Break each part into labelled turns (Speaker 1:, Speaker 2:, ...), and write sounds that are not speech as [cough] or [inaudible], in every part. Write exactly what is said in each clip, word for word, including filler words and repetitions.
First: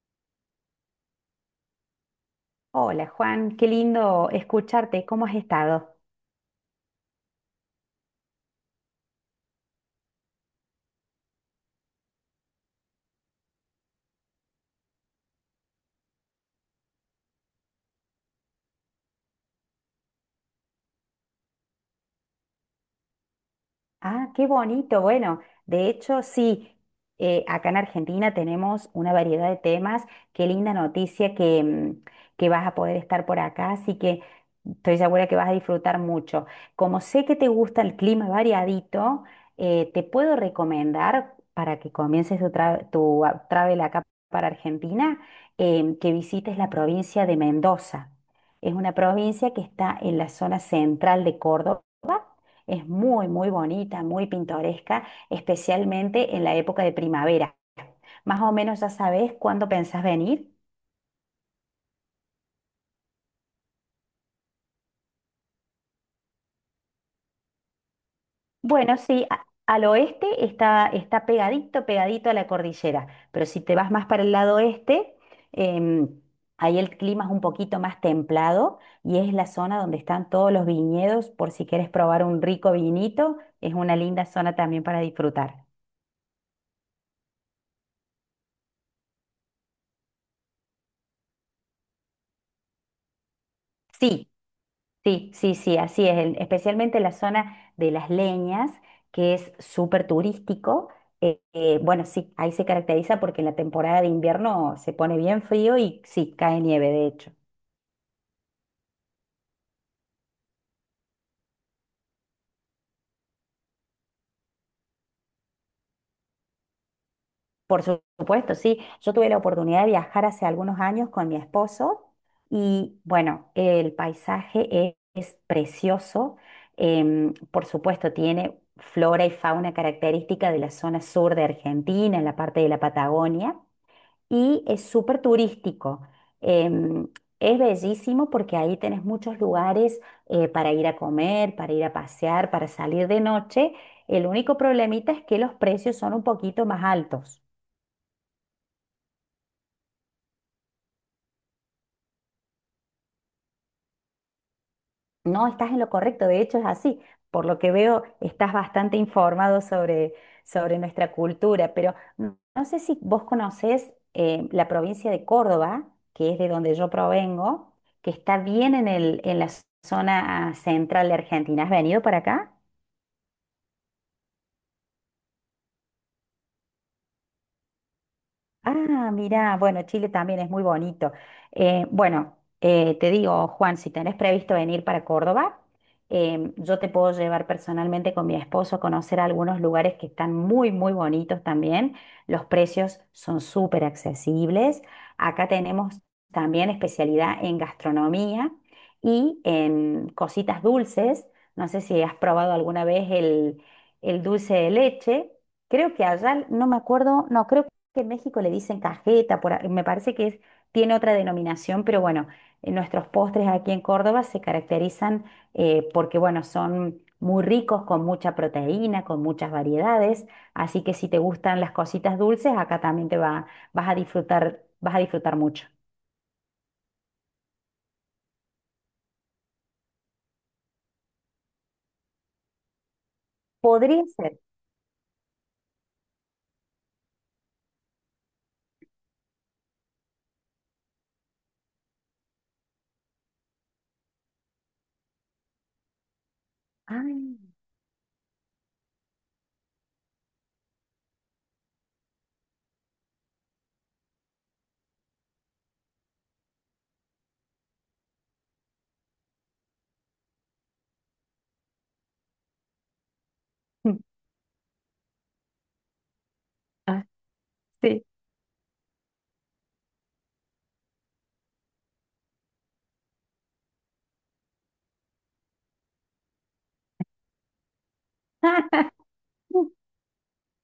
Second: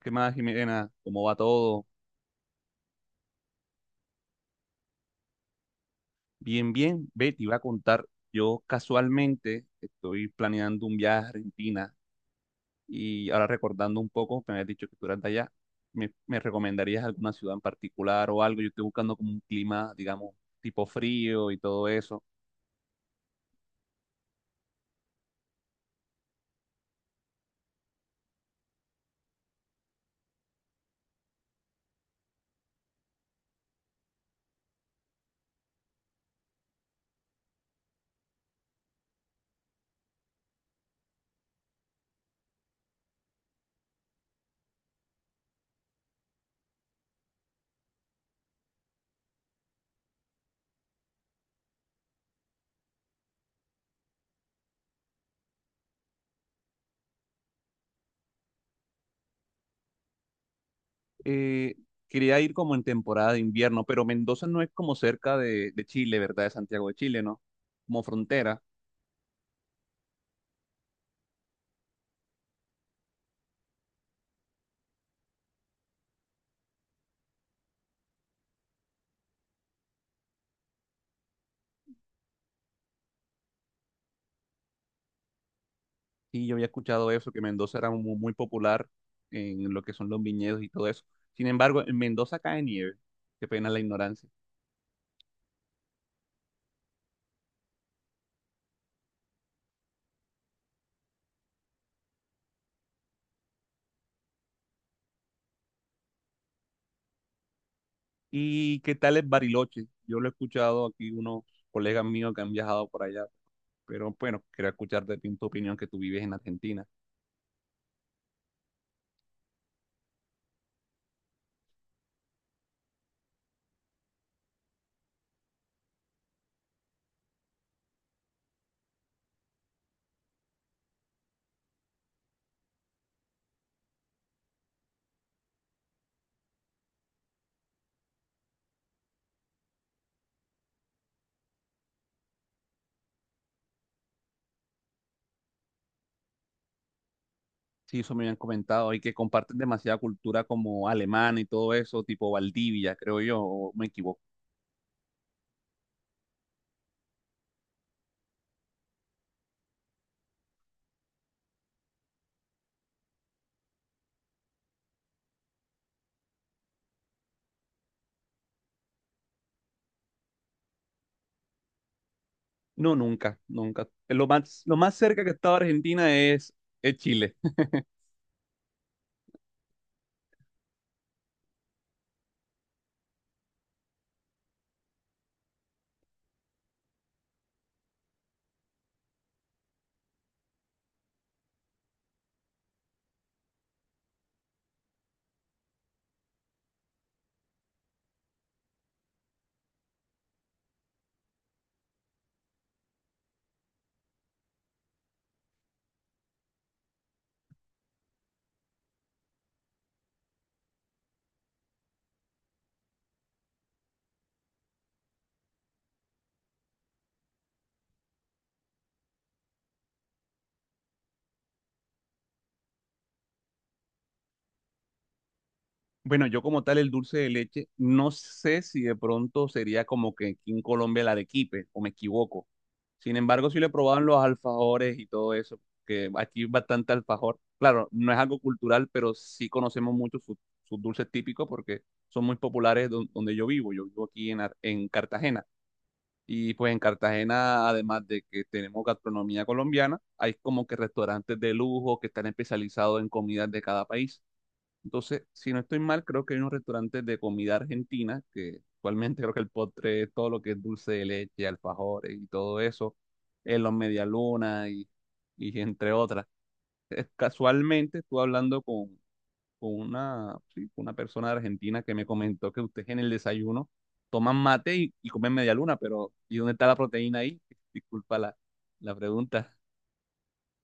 Speaker 1: ¿Qué más, Jimena? ¿Cómo va todo?
Speaker 2: Hola Juan, qué lindo escucharte. ¿Cómo has estado?
Speaker 1: Bien, bien. Ve, te iba a contar. Yo casualmente estoy planeando un viaje a Argentina y ahora recordando un poco, me habías dicho que tú eras de allá. ¿Me, me recomendarías alguna ciudad en particular o algo? Yo estoy buscando como un clima, digamos, tipo frío y todo eso.
Speaker 2: Ah, qué bonito. Bueno, de hecho, sí, eh, acá en Argentina tenemos una variedad de temas. Qué linda noticia que, mm, que vas a poder estar por acá, así que estoy segura que vas a disfrutar mucho. Como sé que te gusta el clima variadito, eh, te puedo recomendar para que comiences tu, tra- tu ah, travel acá para Argentina, em, que visites la provincia de Mendoza. Es una provincia que está en la zona central de Córdoba, es muy, muy bonita, muy pintoresca, especialmente en la época de primavera. Más o menos ya sabes cuándo pensás venir.
Speaker 1: Eh, quería ir como en temporada de invierno, pero Mendoza no es como cerca de, de Chile, ¿verdad? De Santiago de Chile, ¿no? Como frontera.
Speaker 2: Bueno, sí, a- al oeste está, está pegadito, pegadito a la cordillera, pero si te vas más para el lado este, em, ahí el clima es un poquito más templado y es la zona donde están todos los viñedos, por si quieres probar un rico vinito. Es una linda zona también para disfrutar.
Speaker 1: Sí, yo había escuchado eso, que Mendoza era mu- muy, popular en lo que son los viñedos y todo eso. Sin embargo, en Mendoza cae nieve. Qué pena la ignorancia.
Speaker 2: Sí. Sí, sí, sí, así es, en- especialmente la zona de Las Leñas, que es súper turístico. Eh, eh, bueno, sí, ahí se caracteriza porque en la temporada de invierno se pone bien frío y sí, cae nieve, de hecho.
Speaker 1: ¿Y qué tal es Bariloche? Yo lo he escuchado aquí unos colegas míos que han viajado por allá, pero bueno, quería escuchar de ti tu opinión que tú vives en Argentina.
Speaker 2: Por su- supuesto, sí, yo tuve la oportunidad de viajar hace algunos años con mi esposo y bueno, el paisaje es, es precioso. Em, por supuesto, tiene flora y fauna característica de la zona sur de Argentina, en la parte de la Patagonia. Y es súper turístico. Em, es bellísimo porque ahí tenés muchos lugares eh, para ir a comer, para ir a pasear, para salir de noche. El único problemita es que los precios son un poquito más altos.
Speaker 1: Sí, eso me habían comentado y que comparten demasiada cultura como alemana y todo eso, tipo Valdivia, creo yo, o me equivoco.
Speaker 2: No, estás en lo correcto, de hecho es así. Por lo que veo, estás bastante informado sobre, sobre nuestra cultura, pero no no sé si vos conocés eh, la provincia de Córdoba, que es de donde yo provengo, que está bien en el, en la zona central de Argentina. ¿Has venido para acá?
Speaker 1: No, nunca, nunca. Lo más, lo más cerca que he estado a Argentina es, es Chile. [laughs]
Speaker 2: Ah, mira, bueno, Chile también es muy bonito. Eh, bueno, eh, Te digo, Juan, si tenés previsto venir para Córdoba, em, yo te puedo llevar personalmente con mi esposo a conocer algunos lugares que están muy, muy bonitos también. Los precios son súper accesibles. Acá tenemos también especialidad en gastronomía y en cositas dulces. No sé si has probado alguna vez el, el dulce de leche. Creo que allá, no me acuerdo, no, creo que en México le dicen cajeta, por a- me parece que es, tiene otra denominación, pero bueno, eh, nuestros postres aquí en Córdoba se caracterizan eh, porque, bueno, son muy ricos, con mucha proteína, con muchas variedades, así que si te gustan las cositas dulces, acá también te va, vas a disfrutar, vas a disfrutar mucho.
Speaker 1: Bueno, yo como tal el dulce de leche, no sé si de pronto sería como que aquí en Colombia el arequipe, o me equivoco. Sin embargo, sí le
Speaker 2: Podría
Speaker 1: probaban los
Speaker 2: ser.
Speaker 1: alfajores y todo eso, que aquí es bastante alfajor. Claro, no es algo cultural, pero sí conocemos mucho sus sus dulces típicos porque son muy populares don- donde yo vivo. Yo vivo aquí en, Ar- en Cartagena. Y pues en
Speaker 2: Ay,
Speaker 1: Cartagena, además de que tenemos gastronomía colombiana, hay como que restaurantes de lujo que están especializados en comidas de cada país. Entonces, si no estoy mal, creo que hay unos restaurantes de comida argentina, que actualmente creo que el postre, todo lo que es dulce de leche, alfajores y todo eso, en los
Speaker 2: [laughs]
Speaker 1: medialunas y, y entre otras.
Speaker 2: Ah,
Speaker 1: Es- Casualmente
Speaker 2: sí.
Speaker 1: estuve hablando con, con una, sí, con una persona de Argentina que me comentó que ustedes en el desayuno toman mate y, y comen medialuna, pero ¿y dónde está la proteína ahí? [laughs] Disculpa la, la
Speaker 2: [laughs]
Speaker 1: pregunta.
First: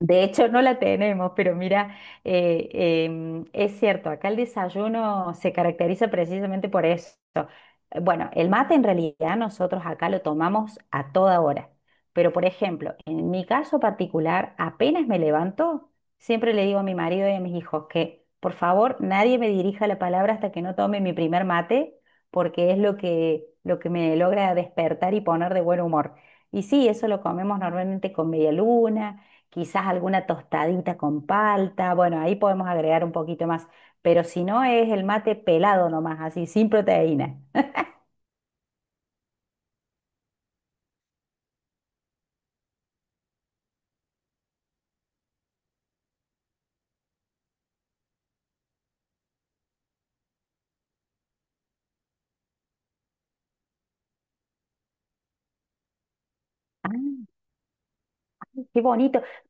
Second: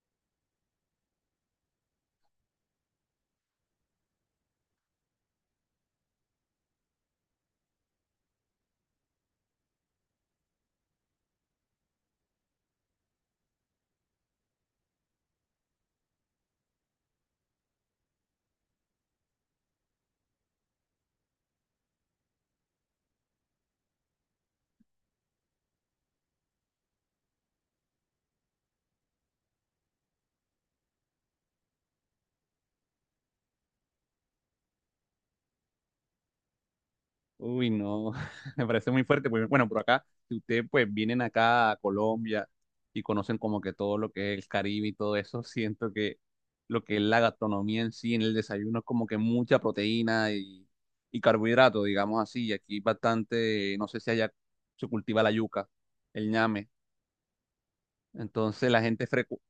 Speaker 2: De hecho, no la tenemos, pero mira, eh, em, es cierto, acá el desayuno se caracteriza precisamente por eso. Eh, Bueno, el mate en realidad nosotros acá lo tomamos a toda hora, pero por ejemplo, en mi caso particular, apenas me levanto, siempre le digo a mi marido y a mis hijos que por favor nadie me dirija la palabra hasta que no tome mi primer mate, porque es lo que, lo que me logra despertar y poner de buen humor. Y sí, eso lo comemos normalmente con media luna, quizás alguna tostadita con palta. Bueno, ahí podemos agregar un poquito más, pero si no, es el mate pelado nomás, así, sin proteína.
Speaker 1: Uy, no, [laughs] me parece muy fuerte. Porque, bueno, por acá, si ustedes pues vienen acá a Colombia y conocen como que todo lo que es el Caribe y todo eso, [laughs] siento que lo que es la gastronomía en sí, en el desayuno, es como que mucha proteína y, y carbohidrato, digamos así. Y aquí bastante, no sé si allá se cultiva la yuca, el ñame.
Speaker 2: Ah,
Speaker 1: Entonces
Speaker 2: qué
Speaker 1: la gente
Speaker 2: bonito.
Speaker 1: frecu-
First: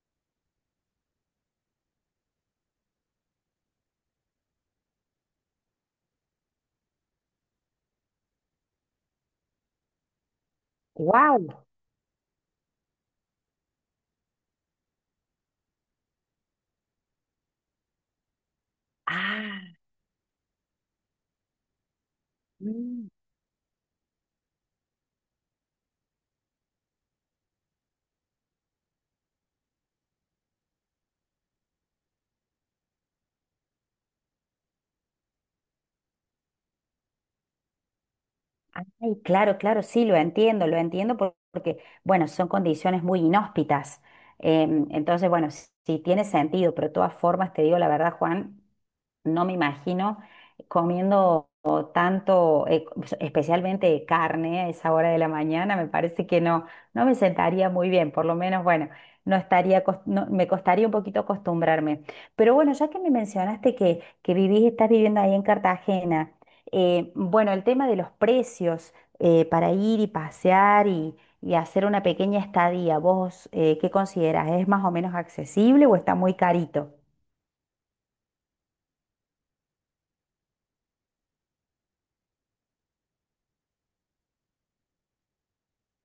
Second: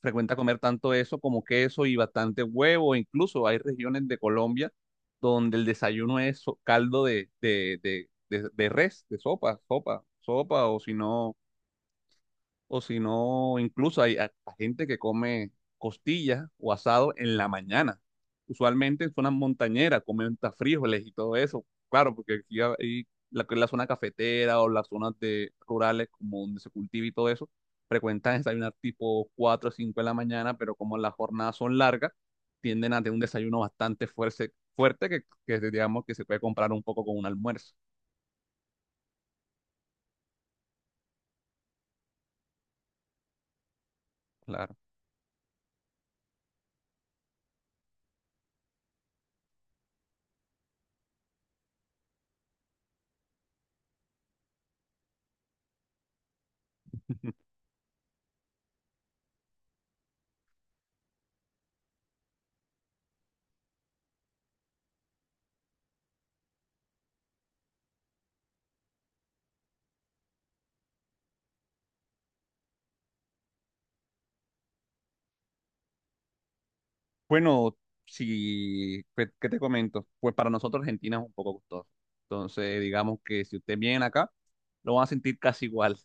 Speaker 1: frecuenta comer tanto eso como queso y bastante huevo. Incluso hay regiones de Colombia donde el desayuno es so- caldo de, de, de, de, de res, de sopa, sopa, sopa o si no
Speaker 2: ¡Wow!
Speaker 1: o si no, incluso hay hasta gente que come costillas o asado en la mañana. Usualmente en zonas
Speaker 2: Ah,
Speaker 1: montañeras comen hasta frijoles y todo eso. Claro, porque aquí hay
Speaker 2: mm.
Speaker 1: la, la zona cafetera o las zonas de, rurales como donde se cultiva y todo eso, frecuentan desayunar tipo cuatro o cinco de la mañana, pero como las jornadas son largas, tienden a tener un desayuno bastante fuerte, fuerte que, que digamos que se puede comprar un poco con un almuerzo.
Speaker 2: Ay, claro, claro, sí, lo entiendo, lo entiendo por- porque, bueno, son condiciones muy inhóspitas.
Speaker 1: Claro.
Speaker 2: Em, entonces, bueno, sí, sí tiene sentido, pero de todas formas, te digo la verdad, Juan, no me imagino comiendo o tanto, eh, c- especialmente carne a esa hora de la mañana. Me parece que no, no me sentaría muy bien. Por lo menos, bueno, no estaría, cos- no- me costaría un poquito acostumbrarme. Pero bueno, ya que me mencionaste que, que vivís, estás viviendo ahí en Cartagena. Eh, bueno, el tema de los precios, eh, para ir y pasear y, y hacer una pequeña estadía, ¿vos eh, qué considerás? ¿Es más o menos accesible o está muy carito?
Speaker 1: Bueno, si, pues, ¿qué te comento? Pues para nosotros Argentina es un poco costoso. Entonces, digamos que si ustedes vienen acá, lo van a sentir casi igual.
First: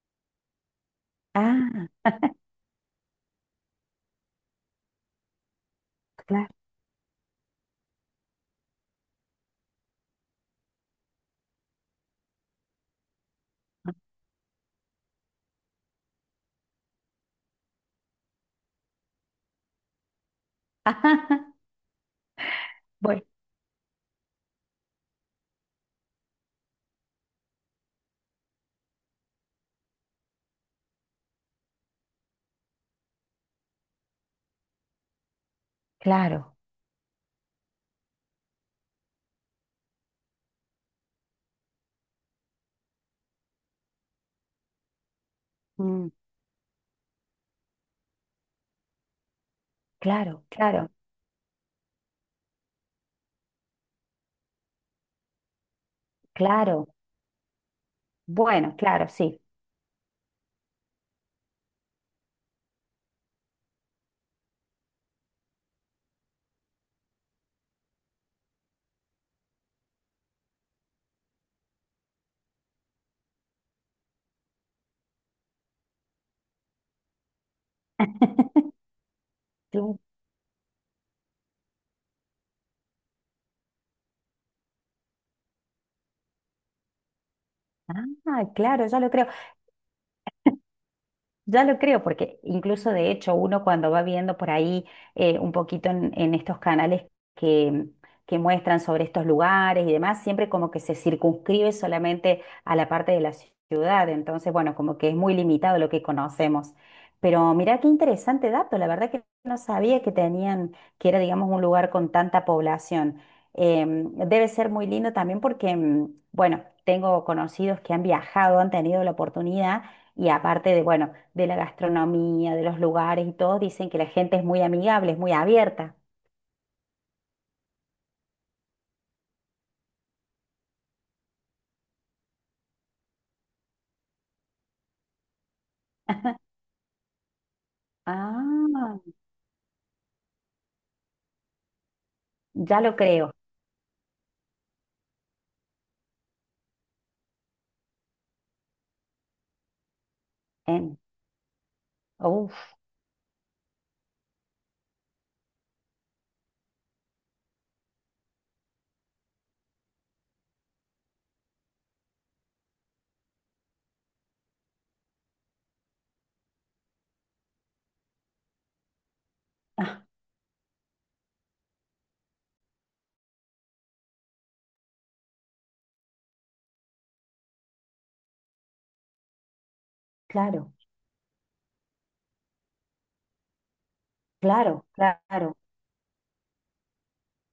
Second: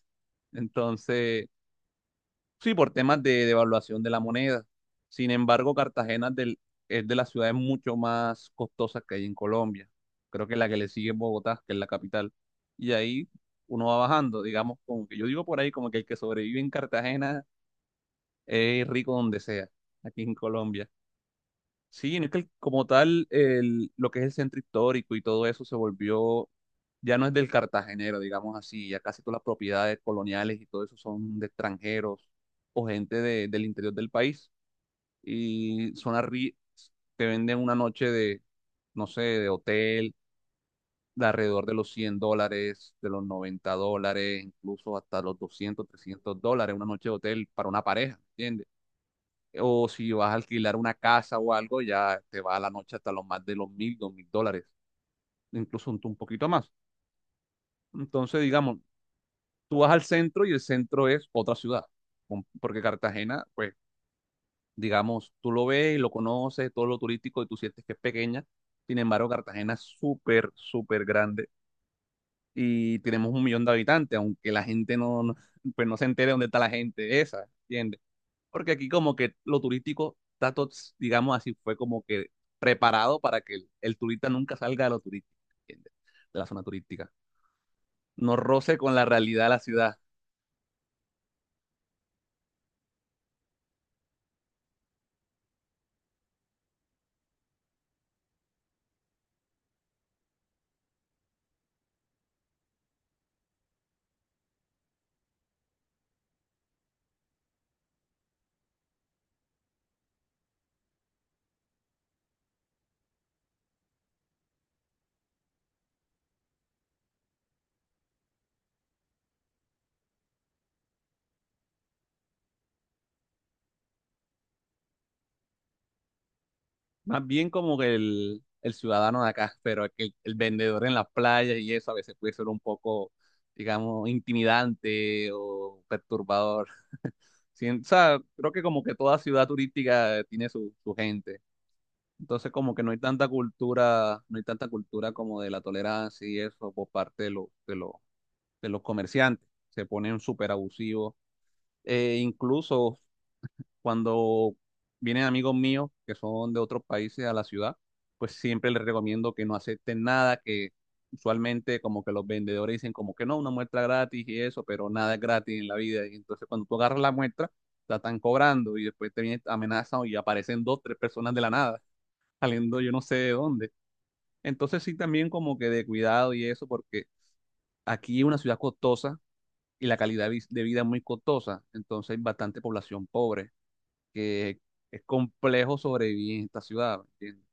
Speaker 1: Entonces,
Speaker 2: Ah,
Speaker 1: sí, por temas de devaluación de la moneda. Sin embargo, Cartagena es
Speaker 2: claro.
Speaker 1: del- es de las ciudades mucho más costosas que hay en Colombia. Creo que la que le sigue es Bogotá, que es la capital. Y ahí uno va
Speaker 2: [laughs]
Speaker 1: bajando, digamos, como que yo digo por ahí, como que el que sobrevive en Cartagena es rico donde sea, aquí en Colombia.
Speaker 2: Ajá.
Speaker 1: Sí, no es que el- como
Speaker 2: Bueno,
Speaker 1: tal, el- lo que es el centro histórico y todo eso se volvió, ya no es del cartagenero, digamos así, ya casi todas las propiedades coloniales y todo eso son de extranjeros o gente de- del interior del país. Y son
Speaker 2: claro,
Speaker 1: arri te venden una noche de, no sé, de hotel, de alrededor de los cien dólares, de los noventa dólares, incluso hasta los doscientos,
Speaker 2: mm,
Speaker 1: trescientos dólares, una noche de hotel para una pareja, ¿entiendes? O si vas a
Speaker 2: claro,
Speaker 1: alquilar
Speaker 2: claro,
Speaker 1: una casa o algo, ya te va a la noche hasta los más de los mil, dos mil dólares, incluso un, un poquito más.
Speaker 2: claro.
Speaker 1: Entonces,
Speaker 2: Bueno,
Speaker 1: digamos,
Speaker 2: claro, sí.
Speaker 1: tú vas al centro y el centro es otra ciudad, con- porque Cartagena, pues, digamos, tú lo ves y lo conoces, todo lo turístico y tú sientes que es pequeña. Sin embargo, Cartagena es súper, súper grande y tenemos un millón de habitantes, aunque la gente no, no- pues no se entere de dónde está la gente esa, ¿entiendes? Porque aquí como que lo
Speaker 2: Cl-
Speaker 1: turístico está todo, digamos así, fue como que preparado para que el, el turista nunca salga de lo turístico, ¿entiendes? De la zona turística. No
Speaker 2: Ah,
Speaker 1: roce
Speaker 2: claro,
Speaker 1: con
Speaker 2: ya
Speaker 1: la
Speaker 2: lo creo.
Speaker 1: realidad de la ciudad.
Speaker 2: Ya lo creo, porque incluso de hecho uno cuando va viendo por ahí eh, un poquito en, en estos canales que, que muestran sobre estos lugares y demás, siempre como que se circunscribe solamente a la parte de la ci- ciudad. Entonces bueno, como que es muy limitado lo que conocemos. Pero mirá qué interesante dato, la verdad que no sabía que tenían, que era digamos un lugar con tanta población. Em, debe ser muy lindo también porque, mm, bueno, tengo conocidos que han viajado, han tenido la oportunidad y aparte de, bueno, de la gastronomía, de los lugares y todo, dicen que la gente es muy amigable, es muy abierta.
Speaker 1: Más bien como que el, el ciudadano de acá, pero es que el, el vendedor en las playas y eso a veces puede ser un poco, digamos, intimidante o perturbador. Sí, o sea, creo que como que
Speaker 2: Ah,
Speaker 1: toda ciudad turística tiene su, su gente. Entonces, como que
Speaker 2: ya
Speaker 1: no
Speaker 2: lo
Speaker 1: hay tanta
Speaker 2: creo.
Speaker 1: cultura, no hay tanta cultura como de la tolerancia y eso por parte de, los de, los de los comerciantes. Se ponen súper
Speaker 2: En,
Speaker 1: abusivos. Eh,
Speaker 2: uf,
Speaker 1: incluso cuando vienen amigos míos que son de otros países a la ciudad, pues siempre les recomiendo que no acepten nada, que usualmente como que los vendedores dicen como que no, una muestra gratis y eso, pero nada es gratis en la vida. Y entonces cuando tú agarras la muestra, la están cobrando y después te vienen
Speaker 2: [laughs] ah,
Speaker 1: amenazan y aparecen dos, tres personas de la nada, [laughs] saliendo yo no sé de dónde. Entonces sí, también como que de cuidado y eso, porque aquí es una ciudad costosa y la calidad vi- de
Speaker 2: claro,
Speaker 1: vida es muy costosa, entonces hay bastante población pobre, que
Speaker 2: claro,
Speaker 1: es
Speaker 2: claro.
Speaker 1: complejo sobrevivir en esta ciudad, ¿me entiendes?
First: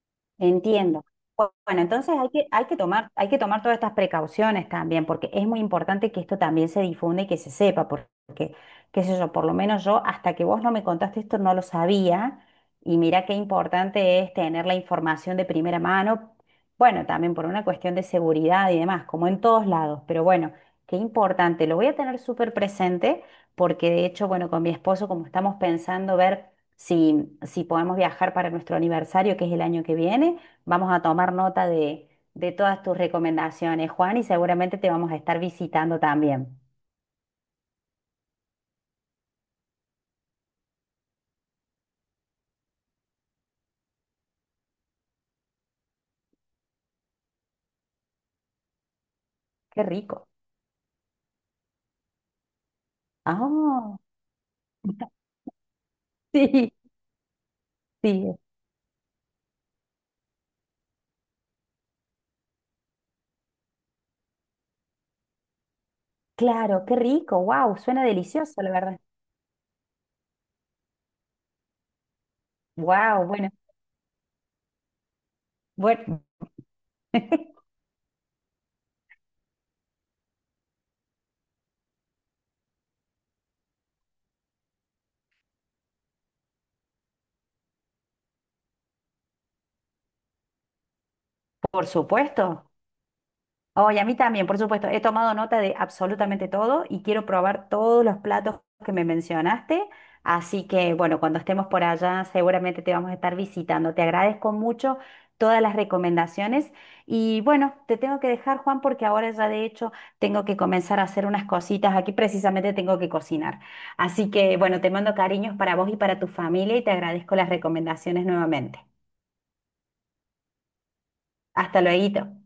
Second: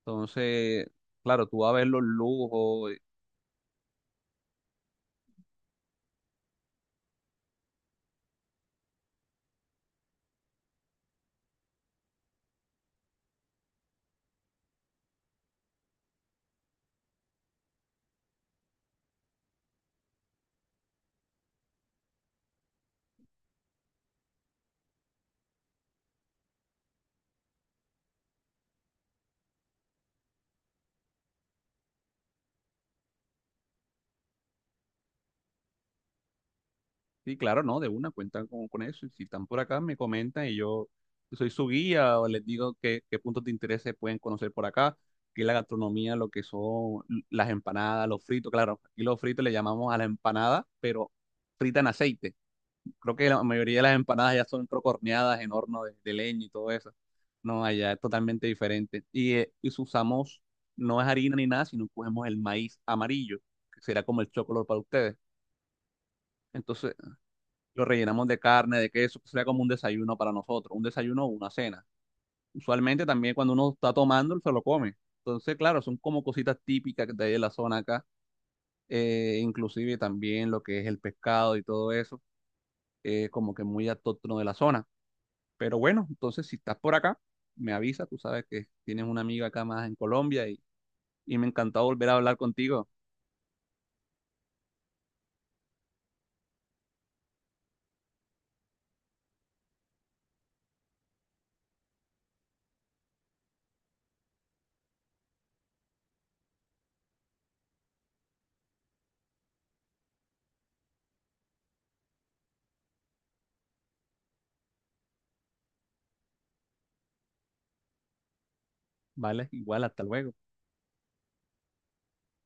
Speaker 1: Entonces,
Speaker 2: Entiendo.
Speaker 1: claro,
Speaker 2: Bu-
Speaker 1: tú vas a
Speaker 2: Bueno,
Speaker 1: ver los
Speaker 2: entonces hay que, hay que
Speaker 1: lujos.
Speaker 2: tomar, hay que tomar todas estas precauciones también, porque es muy importante que esto también se difunda y que se sepa, porque, qué sé yo, por lo menos yo, hasta que vos no me contaste esto, no lo sabía. Y mira qué importante es tener la información de primera mano. Bueno, también por una cuestión de seguridad y demás, como en todos lados, pero bueno, qué importante. Lo voy a tener súper presente, porque de hecho, bueno, con mi esposo, como estamos pensando ver. Si, si podemos viajar para nuestro aniversario, que es el año que viene, vamos a tomar nota de, de todas tus recomendaciones, Juan, y seguramente te vamos a estar visitando también.
Speaker 1: Sí, claro, no, de una, cuentan con, con eso. Y si están por acá, me comentan y yo soy su guía o les digo qué, qué puntos de interés se pueden conocer por acá, que es la gastronomía, lo que son l- las empanadas, los fritos. Claro, aquí los fritos le
Speaker 2: Qué
Speaker 1: llamamos a la
Speaker 2: rico.
Speaker 1: empanada, pero frita en aceite. Creo que la mayoría de las
Speaker 2: Ah,
Speaker 1: empanadas ya son creo que horneadas en horno de, de leña y todo
Speaker 2: [laughs] sí,
Speaker 1: eso. No, allá es
Speaker 2: sí,
Speaker 1: totalmente diferente. Y, eh, y si usamos, no es harina ni nada, sino cogemos el maíz amarillo, que será como el chocolate para ustedes.
Speaker 2: claro,
Speaker 1: Entonces,
Speaker 2: qué rico. Wow,
Speaker 1: lo
Speaker 2: suena
Speaker 1: rellenamos de
Speaker 2: delicioso, la
Speaker 1: carne, de
Speaker 2: verdad.
Speaker 1: queso, que sería como un desayuno para nosotros, un desayuno o una cena. Usualmente
Speaker 2: Wow,
Speaker 1: también
Speaker 2: bueno,
Speaker 1: cuando uno está tomando, se lo come. Entonces, claro, son como
Speaker 2: bueno,
Speaker 1: cositas típicas de ahí de la
Speaker 2: [laughs]
Speaker 1: zona acá, eh, inclusive también lo que es el pescado y todo eso, eh, como que muy autóctono de la zona. Pero bueno, entonces si estás por acá, me avisa, tú sabes que tienes una amiga acá más en Colombia y, y me encantó
Speaker 2: por
Speaker 1: volver a hablar
Speaker 2: supuesto.
Speaker 1: contigo,
Speaker 2: Oye, a mí también, por supuesto. He tomado nota de absolutamente todo y quiero probar todos los platos que me mencionaste. Así que, bueno, cuando estemos por allá, seguramente te vamos a estar visitando. Te agradezco mucho todas las recomendaciones. Y bueno, te tengo que dejar, Juan, porque ahora ya de hecho tengo que comenzar a hacer unas cositas. Aquí precisamente tengo que cocinar. Así que, bueno, te mando cariños para vos y para tu familia y te agradezco las recomendaciones nuevamente.
Speaker 1: ¿vale? Igual, hasta luego.
Speaker 2: Hasta luego.